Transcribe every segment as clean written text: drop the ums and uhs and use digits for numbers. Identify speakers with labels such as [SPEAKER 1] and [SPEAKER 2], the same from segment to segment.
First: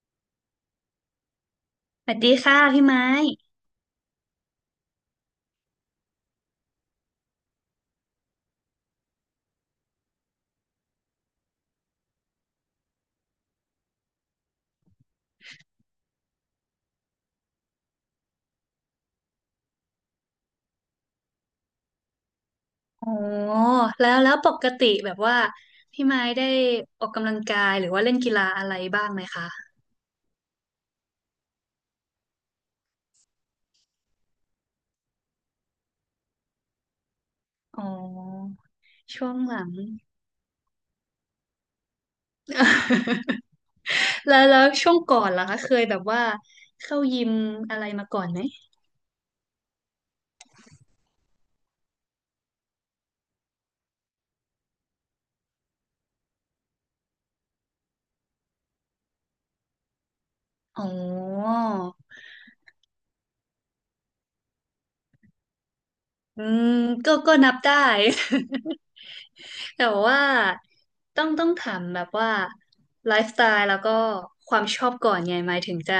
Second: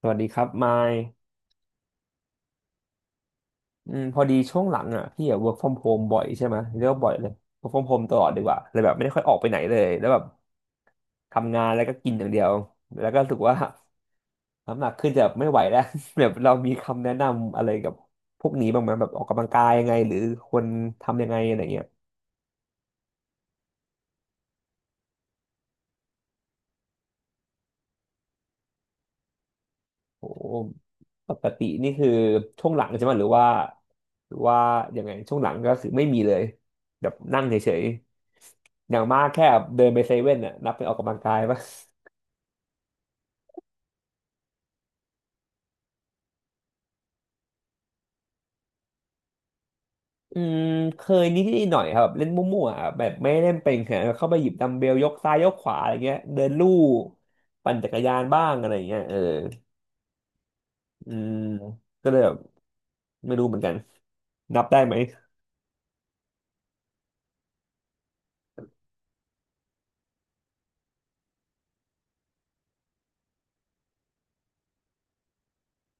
[SPEAKER 1] สวัสดีครับมาย
[SPEAKER 2] สวัสดีค่ะพี่ไม้
[SPEAKER 1] พอดีช่วงหลังอ่ะพี่อ่ะ work from home บ่อยใช่ไหมเรียกว่าบ่อยเลย work from home ตลอดดีกว่าเลยแบบไม่ได้ค่อยออกไปไหนเลยแล้วแบบทำงานแล้วก็กินอย่างเดียวแล้วก็รู้สึกว่าน้ำหนักขึ้นจะไม่ไหวแล้ว แบบเรามีคำแนะนำอะไรกับพวกนี้บ้างไหมแบบออกกำลังกายยังไงหรือควรทำยังไงอะไรเงี้ย
[SPEAKER 2] โอ้แล้วปกติแบบว่าพี่ไม้ได้ออกกำลังกายหรือว่าเล่นกีฬาอะไรบ้างไหมคะ
[SPEAKER 1] โอ้ปกตินี่คือช่วงหลังใช่ไหมหรือว่าหรือว่ายังไงช่วงหลังก็คือไม่มีเลยแบบนั่งเฉ
[SPEAKER 2] อ๋
[SPEAKER 1] ย
[SPEAKER 2] อ
[SPEAKER 1] ๆอย่างมาก
[SPEAKER 2] ช่วง
[SPEAKER 1] แค่
[SPEAKER 2] หลัง
[SPEAKER 1] เดินไปเซเว่นน่ะนับเป็นออกกำลังกายปะ
[SPEAKER 2] แล้วช่วงก่อนล่ะคะเคยแบบว่าเข้ายิมอะไรมาก่อนไหม
[SPEAKER 1] อืมเคยนิดๆหน่อยครับเล่นมั่วๆอะแบบไม่ได้เล่นเป็นแค่เข้าไปหยิบดัมเบลยกซ้ายยกขวาอะไรเงี้ยเดินลู่ปั่นจักรยานบ้างอะไรเงี้ยเออ
[SPEAKER 2] อ๋อ
[SPEAKER 1] อืมก็เลยแบบไม่รู้เหมือนกันนับได้ไหม
[SPEAKER 2] อืมก็นับได้ แต่ว่าต้องถามแบบว่าไลฟ์สไตล์แล้วก็ความชอบก่อนไงหมายถึงจะ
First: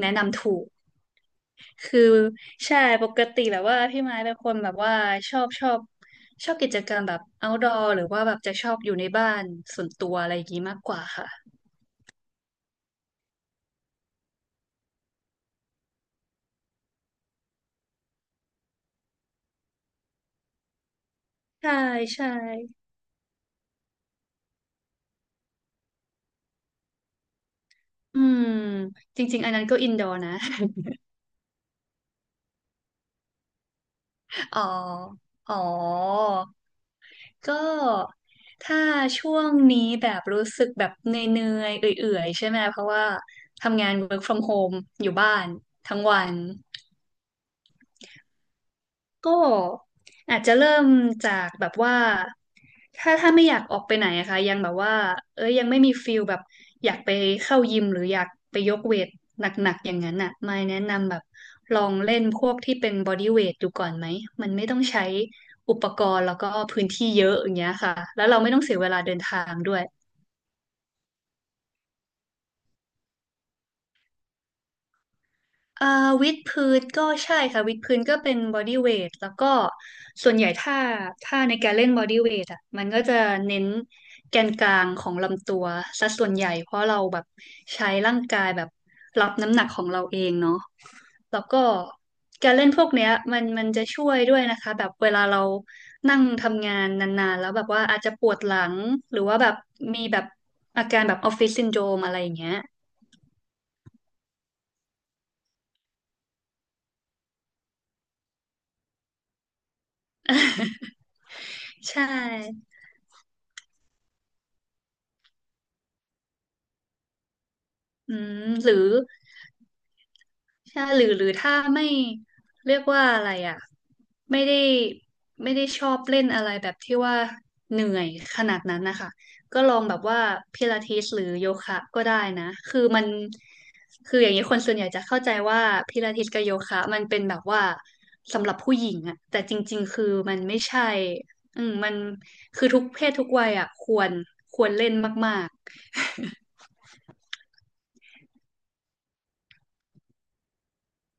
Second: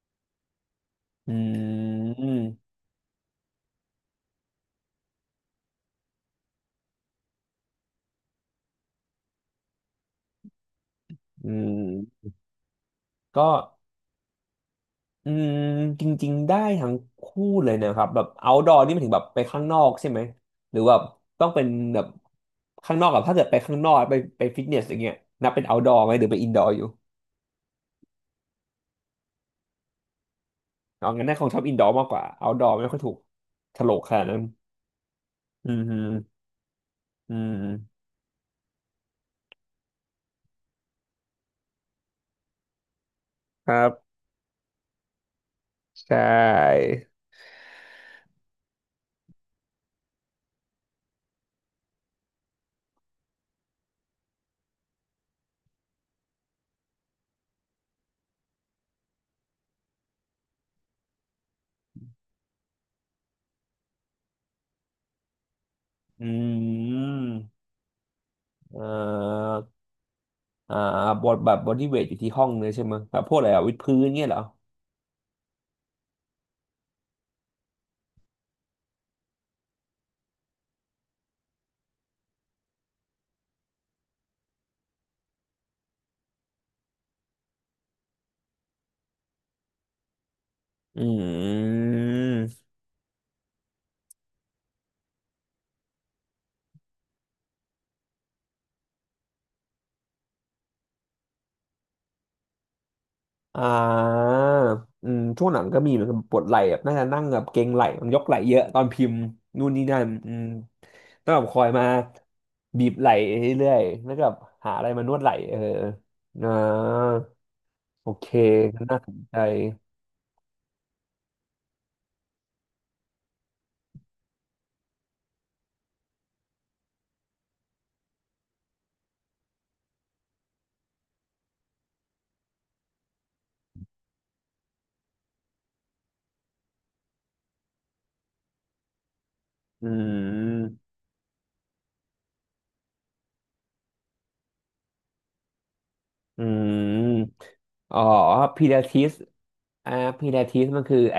[SPEAKER 2] แนะนำถูก
[SPEAKER 1] อื
[SPEAKER 2] คือ
[SPEAKER 1] ม
[SPEAKER 2] ใช่ปกติแบบว่าพี่ไม้เป็นคนแบบว่าชอบชอบกิจกรรมแบบ outdoor หรือว่าแบบจะชอบอยู่ในบ้านส่วนตัวอะไรอย่างงี้มากกว่าค่ะ
[SPEAKER 1] อืมก็ อืมจริงๆได้ทั้งคู่เลยนะครับแบบ outdoor นี่หมายถึงแบบไปข้างนอกใช่ไหมหรือว่าต้องเป็น
[SPEAKER 2] ใช่
[SPEAKER 1] แบบ
[SPEAKER 2] ใช่
[SPEAKER 1] ข้างนอกกับถ้าเกิดไปข้างนอกไปไปฟิตเนสอย่างเงี้ยนับเป็น outdoor ไหมหรือไป indoor อยู่
[SPEAKER 2] อืมจริงๆอันนั้นก็ indoor นะ
[SPEAKER 1] เอางั้นน่าคงชอบ indoor มากกว่า outdoor ไม่ค่อยถูกโฉลกขนาดนั้น
[SPEAKER 2] อ๋ออ๋อ
[SPEAKER 1] อืมฮึอื
[SPEAKER 2] ก็
[SPEAKER 1] ม
[SPEAKER 2] ถ้าช่วงนี้แบบรู้สึกแบบเหนื่อยๆเอื่อยๆใช่ไหมเพราะว่า
[SPEAKER 1] ครั
[SPEAKER 2] ทำงาน
[SPEAKER 1] บ
[SPEAKER 2] work from home อยู่บ้านทั้ง
[SPEAKER 1] ใช่
[SPEAKER 2] วัน ก็อาจจะเริ่มจากแบบว่า ถ้าไม่อยากออกไปไหนอะค่ะยังแบบว่าเอ้ยยังไม่มีฟิลแบบอยากไปเข้ายิมหรืออยากไปยกเวทหนักๆอย่างนั้นอะไม่แนะนำแบบลองเล่นพวกที่เป็นบอดี้เวทดูก่อนไหม มันไม่ต้องใช้อุปกร
[SPEAKER 1] อื
[SPEAKER 2] ณ์แล้วก็พื้นที่เยอะอย่าง
[SPEAKER 1] ม
[SPEAKER 2] เงี้ยค่ะ แล้วเราไม่ต้องเสี
[SPEAKER 1] เอ่
[SPEAKER 2] ย
[SPEAKER 1] อ
[SPEAKER 2] เวลาเดินทางด้วย
[SPEAKER 1] อ่าบอดแบบบอดี้เวทอยู่ที่ห้องเลยใช่ไหมแบบพวกอะไรอะวิดพื้นเงี้ยเหรอ
[SPEAKER 2] เอ่อวิดพื้นก็ใช่ค่ะวิดพื้นก็เป็นบอดี้เวทแล้วก็ส่วนใหญ่ถ้าในการเล่นบอดี้เวทอ่ะมันก็จะเน้นแกนกลางของลำตัวซะส่วนใหญ่เพราะเราแบบใช้ร่างกายแบบรับน้ำหนักของเราเองเนาะ
[SPEAKER 1] อ
[SPEAKER 2] แล้วก็
[SPEAKER 1] ื
[SPEAKER 2] การ
[SPEAKER 1] ม
[SPEAKER 2] เล่นพวกเนี้ยมันจะช่วยด้วยนะคะแบบเวลาเรานั่งทำงานนานๆแล้วแบบว่าอาจจะปวดหลังหรือว่าแบบมีแบบอาการแบบออฟฟิศซินโดรมอะไรอย่างเงี้ย
[SPEAKER 1] อ่าช่วงหลังก็มีเหมือนกับปวดไหล่แบบน่าจะนั่งแบบเกร็งไหล่มันยกไหล่เยอะตอนพิมพ์นู่นนี่นั่นต้องแบบคอย มา
[SPEAKER 2] ใช่
[SPEAKER 1] บีบไหล่เรื่อยๆแล้วก็แบบหาอะไรมานวดไหล่เอออ่าโอ
[SPEAKER 2] อื
[SPEAKER 1] เค
[SPEAKER 2] มหรือ
[SPEAKER 1] น่าสนใจ
[SPEAKER 2] ใช่หรือถ้าไม่เรียกว่าอะไรอ่ะไม่ได้ไม่ได้ชอบเล่นอะไรแบบที่ว่าเหนื่อยขนาดนั้นนะคะก็ลองแบบว่าพิลาทิสหรือโยคะก็ได้นะคือมันคืออย่างนี้คนส่วนใหญ่จะเข้าใจว่าพิลาทิสกับโยคะมันเป็นแบบว่าสำหรับผู้หญิงอะแต่จริง
[SPEAKER 1] อื
[SPEAKER 2] ๆคือมันไม่
[SPEAKER 1] ม
[SPEAKER 2] ใช่อืมมันคือทุกเพศทุกวัยอะควรเล่นมาก
[SPEAKER 1] อืมอ๋อพิลาทิสอ่าพิลาทิสมันคือไอ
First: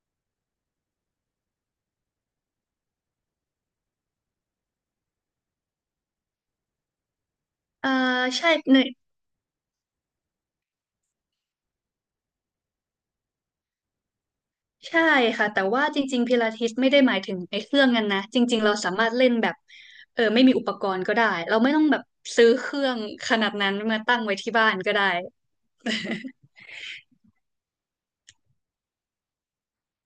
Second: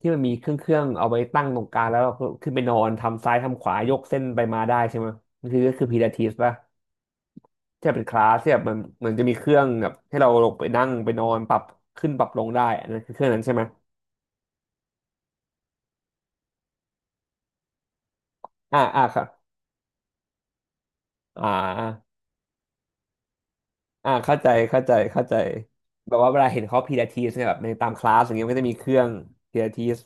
[SPEAKER 1] ที่มันมีเครื่องเอาไว้ตั้งตรงกลางแล้วก็ขึ้นไปนอนทำซ้ายทำขวายกเส้นไปมาได้ใช่ไหมมันคือก็คือพิลาทิสป่ะ
[SPEAKER 2] ๆ
[SPEAKER 1] ถ้าเป็นคลาส
[SPEAKER 2] ใช่
[SPEAKER 1] เนี่ยมันจะมีเครื่องแบบให้เราลงไปนั่งไปนอนปรับขึ้นปรับลงได้อันนั้นคือเครื่องนั้นใช่ไหม
[SPEAKER 2] ใช่ค่ะแต่ว่าจริงๆ พิลาทิสไม่ได้หมายถึงไอ้เครื่องนั้นนะจริงๆเรา
[SPEAKER 1] อ่า
[SPEAKER 2] สา
[SPEAKER 1] อ่า
[SPEAKER 2] มารถ
[SPEAKER 1] ค่ะ
[SPEAKER 2] เล่นแบบไม่มีอุปกรณ์ก็ได้
[SPEAKER 1] อ่
[SPEAKER 2] เราไม่ต้องแบบ
[SPEAKER 1] า
[SPEAKER 2] ซื้อเครื่องขนาดนั้นมา
[SPEAKER 1] อ่า
[SPEAKER 2] ตั้งไว้
[SPEAKER 1] เข้าใจ
[SPEAKER 2] ที่บ้านก็ได้
[SPEAKER 1] เข้าใจแบบว่าเวลา เห็นเขาพีลาทิสเนี่ยแบบในตามคลาสอย่างเงี้ยมันก็จะมีเครื่องพีลาทิส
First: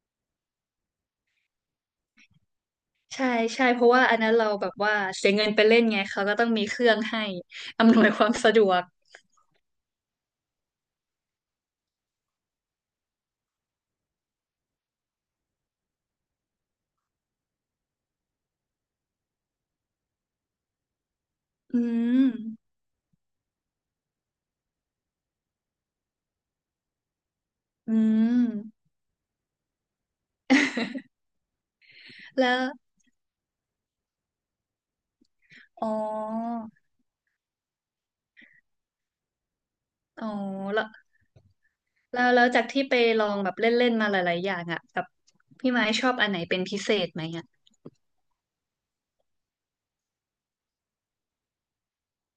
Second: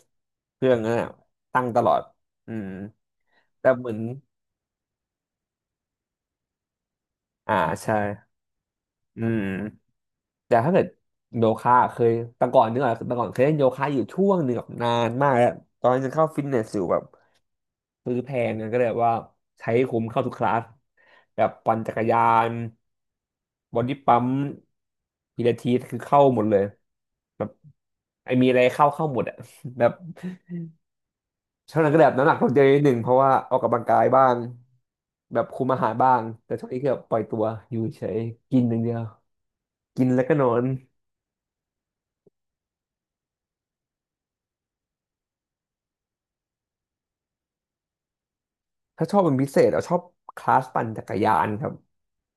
[SPEAKER 1] เครื่องนั้นน่ะตั้งตลอดอืม
[SPEAKER 2] ใช่ใช่
[SPEAKER 1] แต่
[SPEAKER 2] เพ
[SPEAKER 1] เห
[SPEAKER 2] ราะ
[SPEAKER 1] มือน
[SPEAKER 2] ว่าอันนั้นเราแบบว่าเสียเงินไปเล่นไงเขาก็ต้องมีเครื่องให้
[SPEAKER 1] อ่าใช่
[SPEAKER 2] อำนวยความสะดวก
[SPEAKER 1] อืมแต่ถ้าเกิดโยคะเคยแต่ก่อนนึกออกแต่ก่อนเคยเล่นโยคะอยู่ช่วงหนึ่งแบบนานมากแล้วตอนนั้นยังเข้าฟิตเนสอยู่แบบ ซื้อแพงนะก็เลยแบบว่าใช้คุ้มเข้าทุกคลาสแบบปั่
[SPEAKER 2] อื
[SPEAKER 1] นจักรยา
[SPEAKER 2] ม
[SPEAKER 1] นบอดี้ปั๊มพิลาทิสคือเข้าหมดเลยแบบ
[SPEAKER 2] อื
[SPEAKER 1] ไอ
[SPEAKER 2] ม
[SPEAKER 1] มีอะไร เข้าหมดอะ แบบช่วงนั้นก็แบบน้ำหนักล
[SPEAKER 2] แล้
[SPEAKER 1] ดเย
[SPEAKER 2] ว
[SPEAKER 1] อะนิดหนึ่งเพราะว่าออกกำลังกายบ้างแบบคุมอา
[SPEAKER 2] อ๋อ
[SPEAKER 1] หารบ้างแต่ช่วงนี้คือแบบปล่อยตัวอยู่เฉยกินอย่างเดียวกินแล้
[SPEAKER 2] อ๋
[SPEAKER 1] ว
[SPEAKER 2] อ
[SPEAKER 1] ก็นอน
[SPEAKER 2] แล้วแล้วจากที่ไปลองแบบเล่นๆมาหลายๆอย่างอ่ะแบบพี่ไม้ชอบอันไหนเป็นพิเศษไหมอ่ะ
[SPEAKER 1] ถ้าชอบเป็นพิเศษเอาชอบคลาสปั่นจักรยานครับ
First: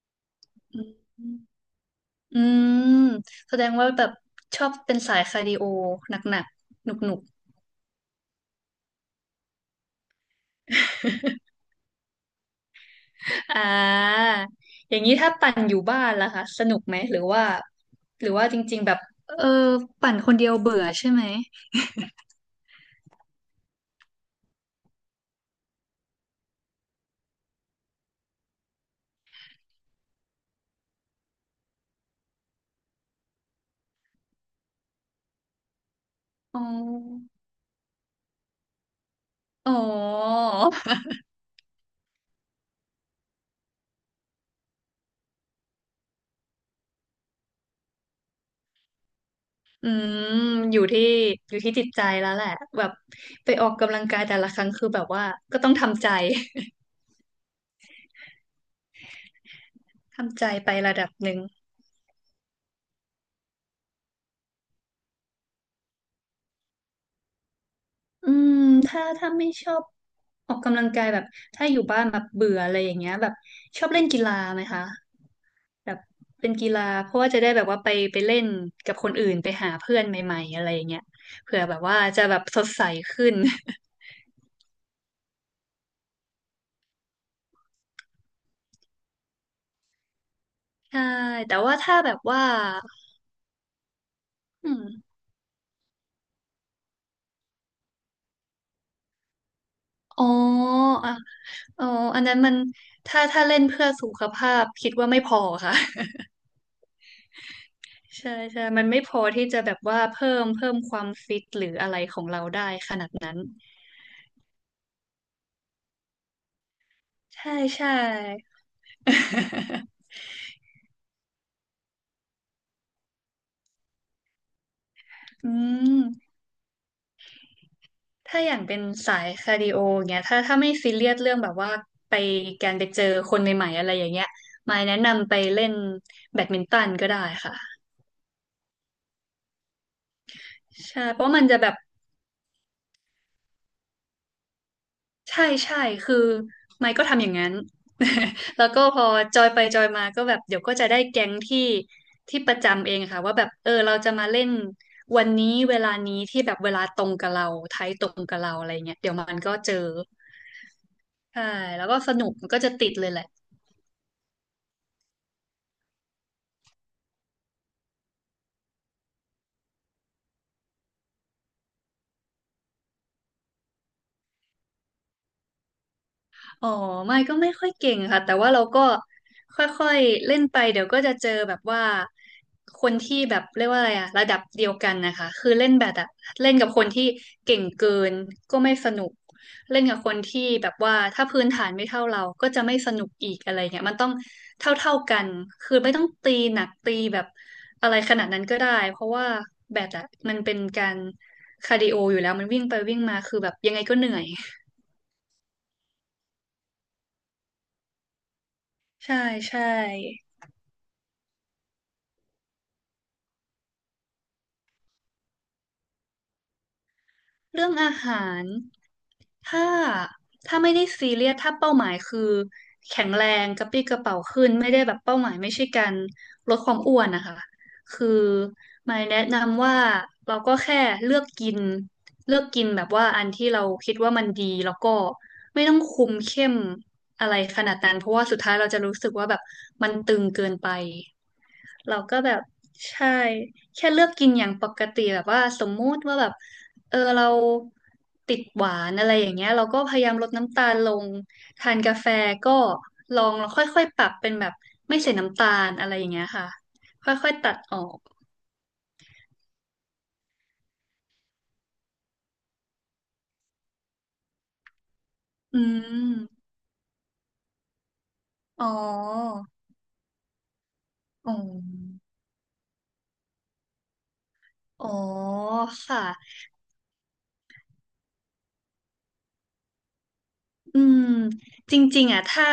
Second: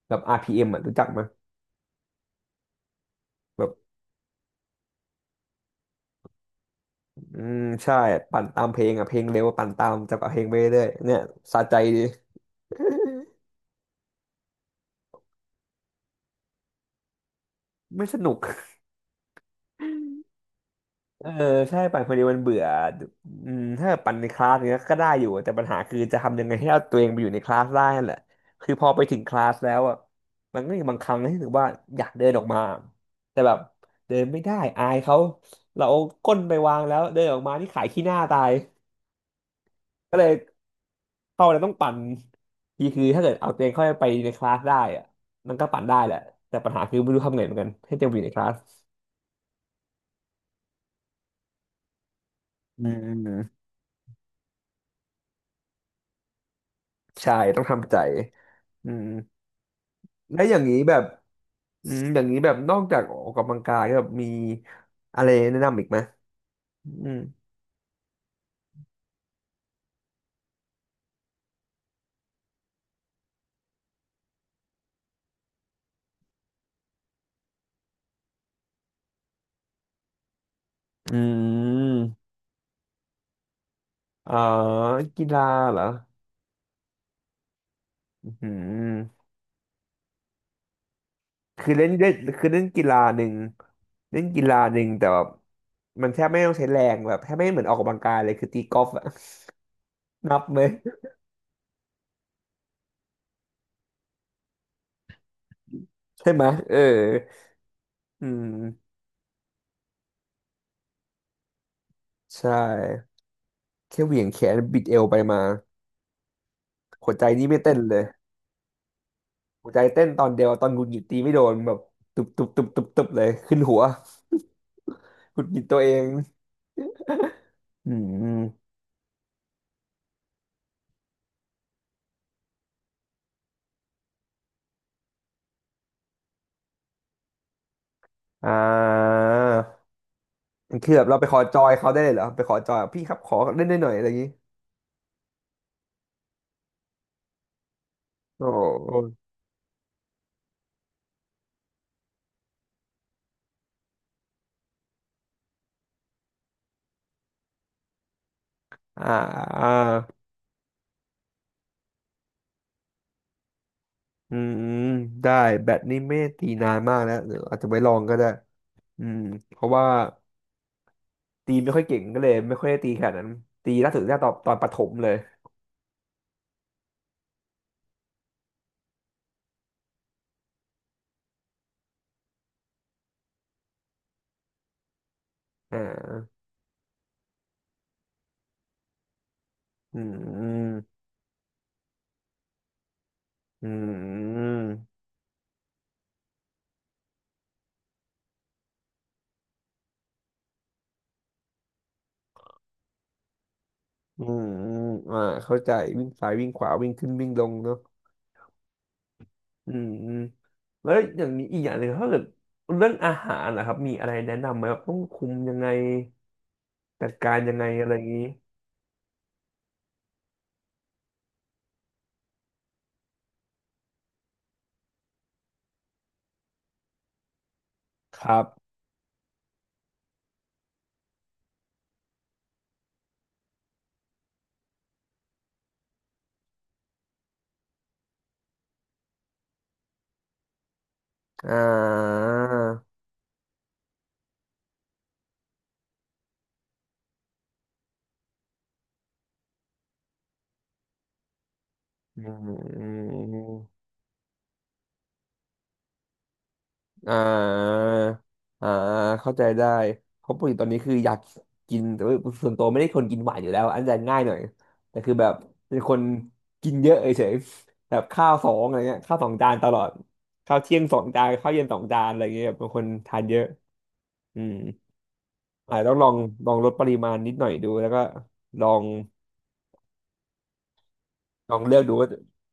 [SPEAKER 1] แบบอาร์พี m อม
[SPEAKER 2] อื
[SPEAKER 1] อ่ะ
[SPEAKER 2] ม
[SPEAKER 1] รู้จักไหมย
[SPEAKER 2] อืมแสด
[SPEAKER 1] แบบ
[SPEAKER 2] งว่าแบบชอบเป็นสายคาร์ดิโอหนักๆหนุก
[SPEAKER 1] ใช่ปั่นตามเพลงอ่ะเพลงเร็วปั่นตามจับกับเพลงไปเรื่อยๆเนี่ยสะใจดี
[SPEAKER 2] ๆ อ่าอย่างนี้ถ้าปั่นอยู่บ้านล่ะคะสนุกไหมหรือว่า
[SPEAKER 1] ไม่ส
[SPEAKER 2] ห
[SPEAKER 1] นุ
[SPEAKER 2] รือ
[SPEAKER 1] ก
[SPEAKER 2] ว่าจริงๆแบบเออปั่นคนเดียวเบื่อใช่ไหม
[SPEAKER 1] เออใช่ปั่นคนเดียวมันเบื่อถ้าปั่นในคลาสเนี้ยก็ได้อยู่แต่ปัญหาคือจะทำยังไงให้เอาตัวเองไปอยู่ในคลาสได้นั่นแหละคือพอไปถึงคลาสแล้วอ่ะมันก็มีบางครั้งที่รู้สึกว่าอยากเดินออกมาแต่แบบเดินไม่ได้อายเขาเราเอาก้นไป
[SPEAKER 2] อ๋
[SPEAKER 1] วางแล้วเดิ
[SPEAKER 2] อ
[SPEAKER 1] นออกมานี่ขายขี้หน้าตาย
[SPEAKER 2] อ๋อ
[SPEAKER 1] ก็เลย เข้าแล้วต้องปั่นทีคือถ้าเกิดเอาตัวเองเข้าไปในคลาสได้อะมันก็ปั่นได้แหละแต่ปัญหาคือไม่รู้ทำไงเหมือนกันให้เต็มอยู่ในคลาส
[SPEAKER 2] อืมอยู่ที่อยู่ที่จิตใจแล้วแหละ
[SPEAKER 1] อื
[SPEAKER 2] แบบไป
[SPEAKER 1] ม
[SPEAKER 2] ออกกำลังกายแต่ละครั้งคือแบบว่าก็ต้องทำใจ
[SPEAKER 1] ใช่ต้องทำใจอืม แล้
[SPEAKER 2] ทำ
[SPEAKER 1] ว
[SPEAKER 2] ใจ
[SPEAKER 1] อย่าง
[SPEAKER 2] ไป
[SPEAKER 1] นี้แบ
[SPEAKER 2] ระ
[SPEAKER 1] บ
[SPEAKER 2] ดับหนึ่ง
[SPEAKER 1] อย่างนี้แบบนอกจากออกกำลังกายแบบมีอะไรแนะนำอีกไหมอืม
[SPEAKER 2] อืมถ้าไม่ชอบออกกำลังกายแบบถ้าอยู่บ้านแบบเบื่ออะไรอย่างเงี้ยแบบชอบเล่นกีฬาไหมคะแบบเป็นกีฬาเพราะว่าจะได้แบบว่าไปเล่นกับคนอื่นไปหาเพื่อนใหม่ๆอะไรอย่างเงี้ย
[SPEAKER 1] อื
[SPEAKER 2] เผื่อแบบว่าจะ
[SPEAKER 1] ม
[SPEAKER 2] แบบสดใสขึ้น
[SPEAKER 1] เอ่อกีฬาเหรออืม
[SPEAKER 2] ใช่แต่
[SPEAKER 1] คือ
[SPEAKER 2] ว่า
[SPEAKER 1] เล่น
[SPEAKER 2] ถ้า
[SPEAKER 1] เล่
[SPEAKER 2] แบ
[SPEAKER 1] น
[SPEAKER 2] บว่า
[SPEAKER 1] คือเล่นกีฬาหนึ่งเล่นกีฬา
[SPEAKER 2] อื
[SPEAKER 1] ห
[SPEAKER 2] ม
[SPEAKER 1] นึ่งแต่แบบมันแทบไม่ต้องใช้แรงแบบแทบไม่เหมือนออกกำลังกายเลยคือตีกอล์ฟอะ
[SPEAKER 2] อ๋อ
[SPEAKER 1] นับไหม
[SPEAKER 2] อ่ะอ๋ออันนั้นมันถ้าเล่นเพื่อสุขภาพคิดว่าไม่พอค่ะ
[SPEAKER 1] ใช่ไหมเอออื
[SPEAKER 2] ใช่
[SPEAKER 1] ม
[SPEAKER 2] ใช่มันไม่พอที่จะแบบว่าเพิ่มความฟิตหรืออะไรของเรา
[SPEAKER 1] ใช่
[SPEAKER 2] ได้ขนาดนั้น
[SPEAKER 1] แค่เหวี่ยงแขนบิดเอวไปมาหัวใจนี่
[SPEAKER 2] ใช่
[SPEAKER 1] ไม่เต้น
[SPEAKER 2] ใช่
[SPEAKER 1] เลยหัวใจเต้น ตอนเดียวตอนหงุดหงิดตีไม่โดนแบบตุบตุบตุบตุบตุบเลยขึ้นหัวหงุด
[SPEAKER 2] อื
[SPEAKER 1] หงิดตัวเอง
[SPEAKER 2] ม
[SPEAKER 1] อื
[SPEAKER 2] ถ้าอย่าง
[SPEAKER 1] ม
[SPEAKER 2] เป็นสายคาร์ดิโอเงี้ยถ้าไม่ซีเรียสเรื่องแบบว่าไปการไปเจอคนใหม่ๆอะไรอย่างเงี้ยมายแนะนำไปเล่นแบดมินตันก็ได้ค่ะ
[SPEAKER 1] อ่าคือ
[SPEAKER 2] ใช่
[SPEAKER 1] แบบเรา
[SPEAKER 2] เพ
[SPEAKER 1] ไป
[SPEAKER 2] ราะ
[SPEAKER 1] ขอ
[SPEAKER 2] มัน
[SPEAKER 1] จ
[SPEAKER 2] จะ
[SPEAKER 1] อ
[SPEAKER 2] แบ
[SPEAKER 1] ย
[SPEAKER 2] บ
[SPEAKER 1] เขาได้เลยเหรอไปขอจอยพี่ครับขอเล่นได้หน่อยอะไรอย่างนี้
[SPEAKER 2] ใช่ใช่คือไมค์ก็ทำอย่างนั้น
[SPEAKER 1] โอ
[SPEAKER 2] แล้วก็พอ
[SPEAKER 1] ้
[SPEAKER 2] จอยไปจอยมาก็แบบเดี๋ยวก็จะได้แก๊งที่ที่ประจำเองค่ะว่าแบบเออเราจะมาเล่นวันนี้เวลานี้ที่แบบเวลาตรงกับเราไทยตรงกับเราอะไรเงี้ย
[SPEAKER 1] อ่า
[SPEAKER 2] เดี๋ยวมันก็
[SPEAKER 1] อ่า
[SPEAKER 2] เจอใช่แล้วก็สนุกมันก็จะติดเลยแหละ
[SPEAKER 1] อืมได้แบตนี่ไม่ได้ตีนานมากแล้วเดี๋ยวอาจจะไว้ลองก็ได้อืมเพราะว่า ตีไม่ค่อยเก่งก็เลยไม่ค่อยได้ตีขนาดนั้นตีล่าสุดได้ตอนประถมเลย
[SPEAKER 2] อ๋อไม่ก็ไม่ค่อยเก่งค่ะแต่ว่าเราก็ค่อยๆเล่นไปเดี๋ยวก็จะเจอแบบว่าคนที่แบบเรียกว่าอะไรอะระดับเดียวกันนะคะคือเล่น
[SPEAKER 1] อ่
[SPEAKER 2] แบดอะ
[SPEAKER 1] า
[SPEAKER 2] เล่นกับคนที่เก่งเกินก็ไม่สนุกเล่นกั
[SPEAKER 1] อื
[SPEAKER 2] บคนที่แบบ
[SPEAKER 1] ม
[SPEAKER 2] ว่าถ้าพื้นฐานไม่เท่าเราก็จะไม่สนุกอีกอะไร
[SPEAKER 1] อื
[SPEAKER 2] เงี้ยมันต้อง
[SPEAKER 1] ม
[SPEAKER 2] เท่าๆกันคือไม่ต้องตีหนักตีแบบอะไรขนาดนั้นก็ได้เพราะว่าแบดอะมันเป็นการคาร์ดิโออยู่แล้วมันวิ่งไปวิ่งมาคือแบบยังไงก็เหนื่อ
[SPEAKER 1] อื
[SPEAKER 2] ย
[SPEAKER 1] มอืมอมอ่าเข้าใจวิ่งซ้ายวิ่งขวาวิ่งขึ้นวิ่งลงเนาะ
[SPEAKER 2] ใช่ใช่
[SPEAKER 1] อืมแล้วอย่างนี้อีกอย่างหนึ่งถ้าเกิดเรื่องอาหารนะครับมีอะไรแนะนำไหมแบบต้องคุมยังไงจัดการยังไง
[SPEAKER 2] เรื่อง
[SPEAKER 1] อะไร
[SPEAKER 2] อา
[SPEAKER 1] อย่างนี้
[SPEAKER 2] หารถ้าถ้าไม่ได้ซีเรียสถ้าเป้าหมายคือแข็งแรงกระปรี้กระเป๋าขึ้นไม่ได้แบบเป้าหมายไม่ใช่การลดความอ้วนนะคะคื
[SPEAKER 1] ค
[SPEAKER 2] อ
[SPEAKER 1] รับ
[SPEAKER 2] หมายแนะนำว่าเราก็แค่เลือกกินเลือกกินแบบว่าอันที่เราคิดว่ามันดีแล้วก็ไม่ต้องคุมเข้มอะไรขนาดนั้นเพราะว่าสุดท้ายเราจะรู้สึกว่าแบบมันตึงเกินไป
[SPEAKER 1] อ่
[SPEAKER 2] เราก็
[SPEAKER 1] า
[SPEAKER 2] แบบใช่ แค่เลือกกินอย่างปกติแบบว่าสมมุติว่าแบบเราติดหวานอะไรอย่างเงี้ยเราก็พยายามลดน้ำตาลลงทานกาแฟ
[SPEAKER 1] อ
[SPEAKER 2] ก็
[SPEAKER 1] ื
[SPEAKER 2] ลองค
[SPEAKER 1] ม
[SPEAKER 2] ่อยๆปรับเป็นแบบไม่ใส่น้ำตาลอะไรอย่างเงี้ยค่ะค
[SPEAKER 1] อ่
[SPEAKER 2] ่อยๆตัดออ
[SPEAKER 1] า
[SPEAKER 2] ก
[SPEAKER 1] อ่าเข้าใจได้เพราะปกติตอนนี้คืออยากกินแต่ว่าส่วนตัวไม่ได้คนกินหวานอยู่แล้วอันจะง่ายหน่อยแต่คือแบบ
[SPEAKER 2] อื
[SPEAKER 1] เป็นคน
[SPEAKER 2] ม
[SPEAKER 1] กินเยอะเฉยๆแบบข้าวสอง
[SPEAKER 2] อ๋อ
[SPEAKER 1] อะไรเงี้ยข้าวสองจานตลอดข้าวเที่ยงสองจาน
[SPEAKER 2] อ๋อ
[SPEAKER 1] ข้าวเย็นสองจานอะไรเงี้ยเป็นคนทานเยอะอืม
[SPEAKER 2] อ๋อ
[SPEAKER 1] อาจจะต้อง
[SPEAKER 2] ค่ะ
[SPEAKER 1] ลองลดปริมาณนิดหน่อยดูแล้วก็ลอง
[SPEAKER 2] อืมจ
[SPEAKER 1] เลือกดู
[SPEAKER 2] ริง
[SPEAKER 1] ว่า
[SPEAKER 2] ๆอ่ะถ้า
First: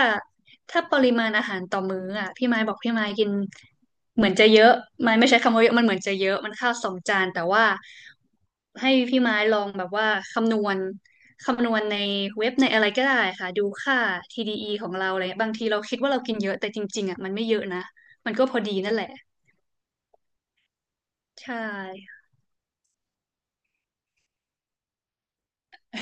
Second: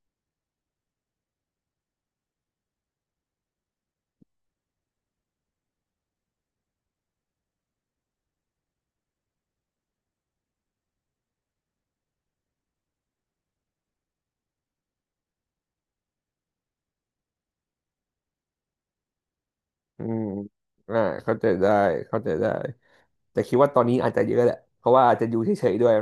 [SPEAKER 2] ถ้าปริมาณอาหารต่อมื้ออ่ะพี่ไม้บอกพี่ไม้กินเหมือนจะเยอะไม้ไม่ใช้คำว่าเยอะมันเหมือนจะเยอะมันข้าวสองจานแต่ว่าให้พี่ไม้ลองแบบว่าคำนวณคำนวณในเว็บในอะไรก็ได้ค่ะดูค่า TDE ของเราอะไรเงี้ยบางทีเราคิดว่าเรากินเยอะแต่จริงๆอ่ะมันไม่เยอะนะมันก็พอดีนั่นแหละ
[SPEAKER 1] อืมอ่าเข้าใจ
[SPEAKER 2] ใช่
[SPEAKER 1] ได้เข้าใจได้แต่คิดว่าตอนนี้อาจจะเยอะแหละเพราะว่าอาจจะอยู่เฉยๆด้วย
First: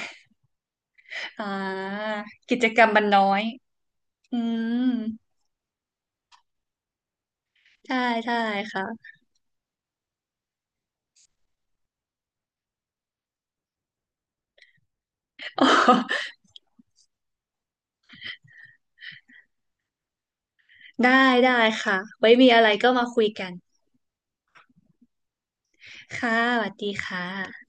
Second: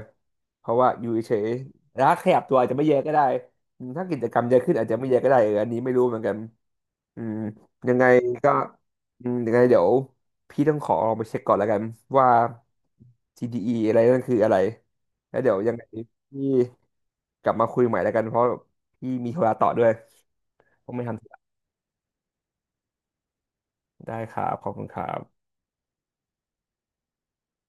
[SPEAKER 1] เพราะว่าอยู่เฉย
[SPEAKER 2] อ่า
[SPEAKER 1] ๆแล้วขยับตัว
[SPEAKER 2] กิจ
[SPEAKER 1] อาจจะ
[SPEAKER 2] กร
[SPEAKER 1] ไม่
[SPEAKER 2] รม
[SPEAKER 1] เยอะ
[SPEAKER 2] มัน
[SPEAKER 1] ก็
[SPEAKER 2] น้
[SPEAKER 1] ได้
[SPEAKER 2] อย
[SPEAKER 1] อืมถ้ากิจ
[SPEAKER 2] อื
[SPEAKER 1] กรรมเยอะขึ้น
[SPEAKER 2] ม
[SPEAKER 1] อาจจะไม่เยอะก็ได้เอออันนี้ไม่รู้เหมือนกันอืมยั
[SPEAKER 2] ใช่
[SPEAKER 1] งไง
[SPEAKER 2] ใช่
[SPEAKER 1] ก็
[SPEAKER 2] ค่ะ
[SPEAKER 1] ยังไงเดี๋ยวพี่ต้องขอลองไปเช็คก่อนแล้วกันว่า TDE ออะไรนั่นคืออะไรแล้วเดี๋ยวยังไง พี่กลับมาคุยใหม่แล้วกันเพราะพี่มีธุระต่อด้วยต้องไปทำ
[SPEAKER 2] ได้
[SPEAKER 1] ธุระ
[SPEAKER 2] ได้ค่ะไว้มีอะไรก็มาคุยกัน
[SPEAKER 1] ได้ครับขอบคุณครับ
[SPEAKER 2] ค่ะสวัสดีค่ะ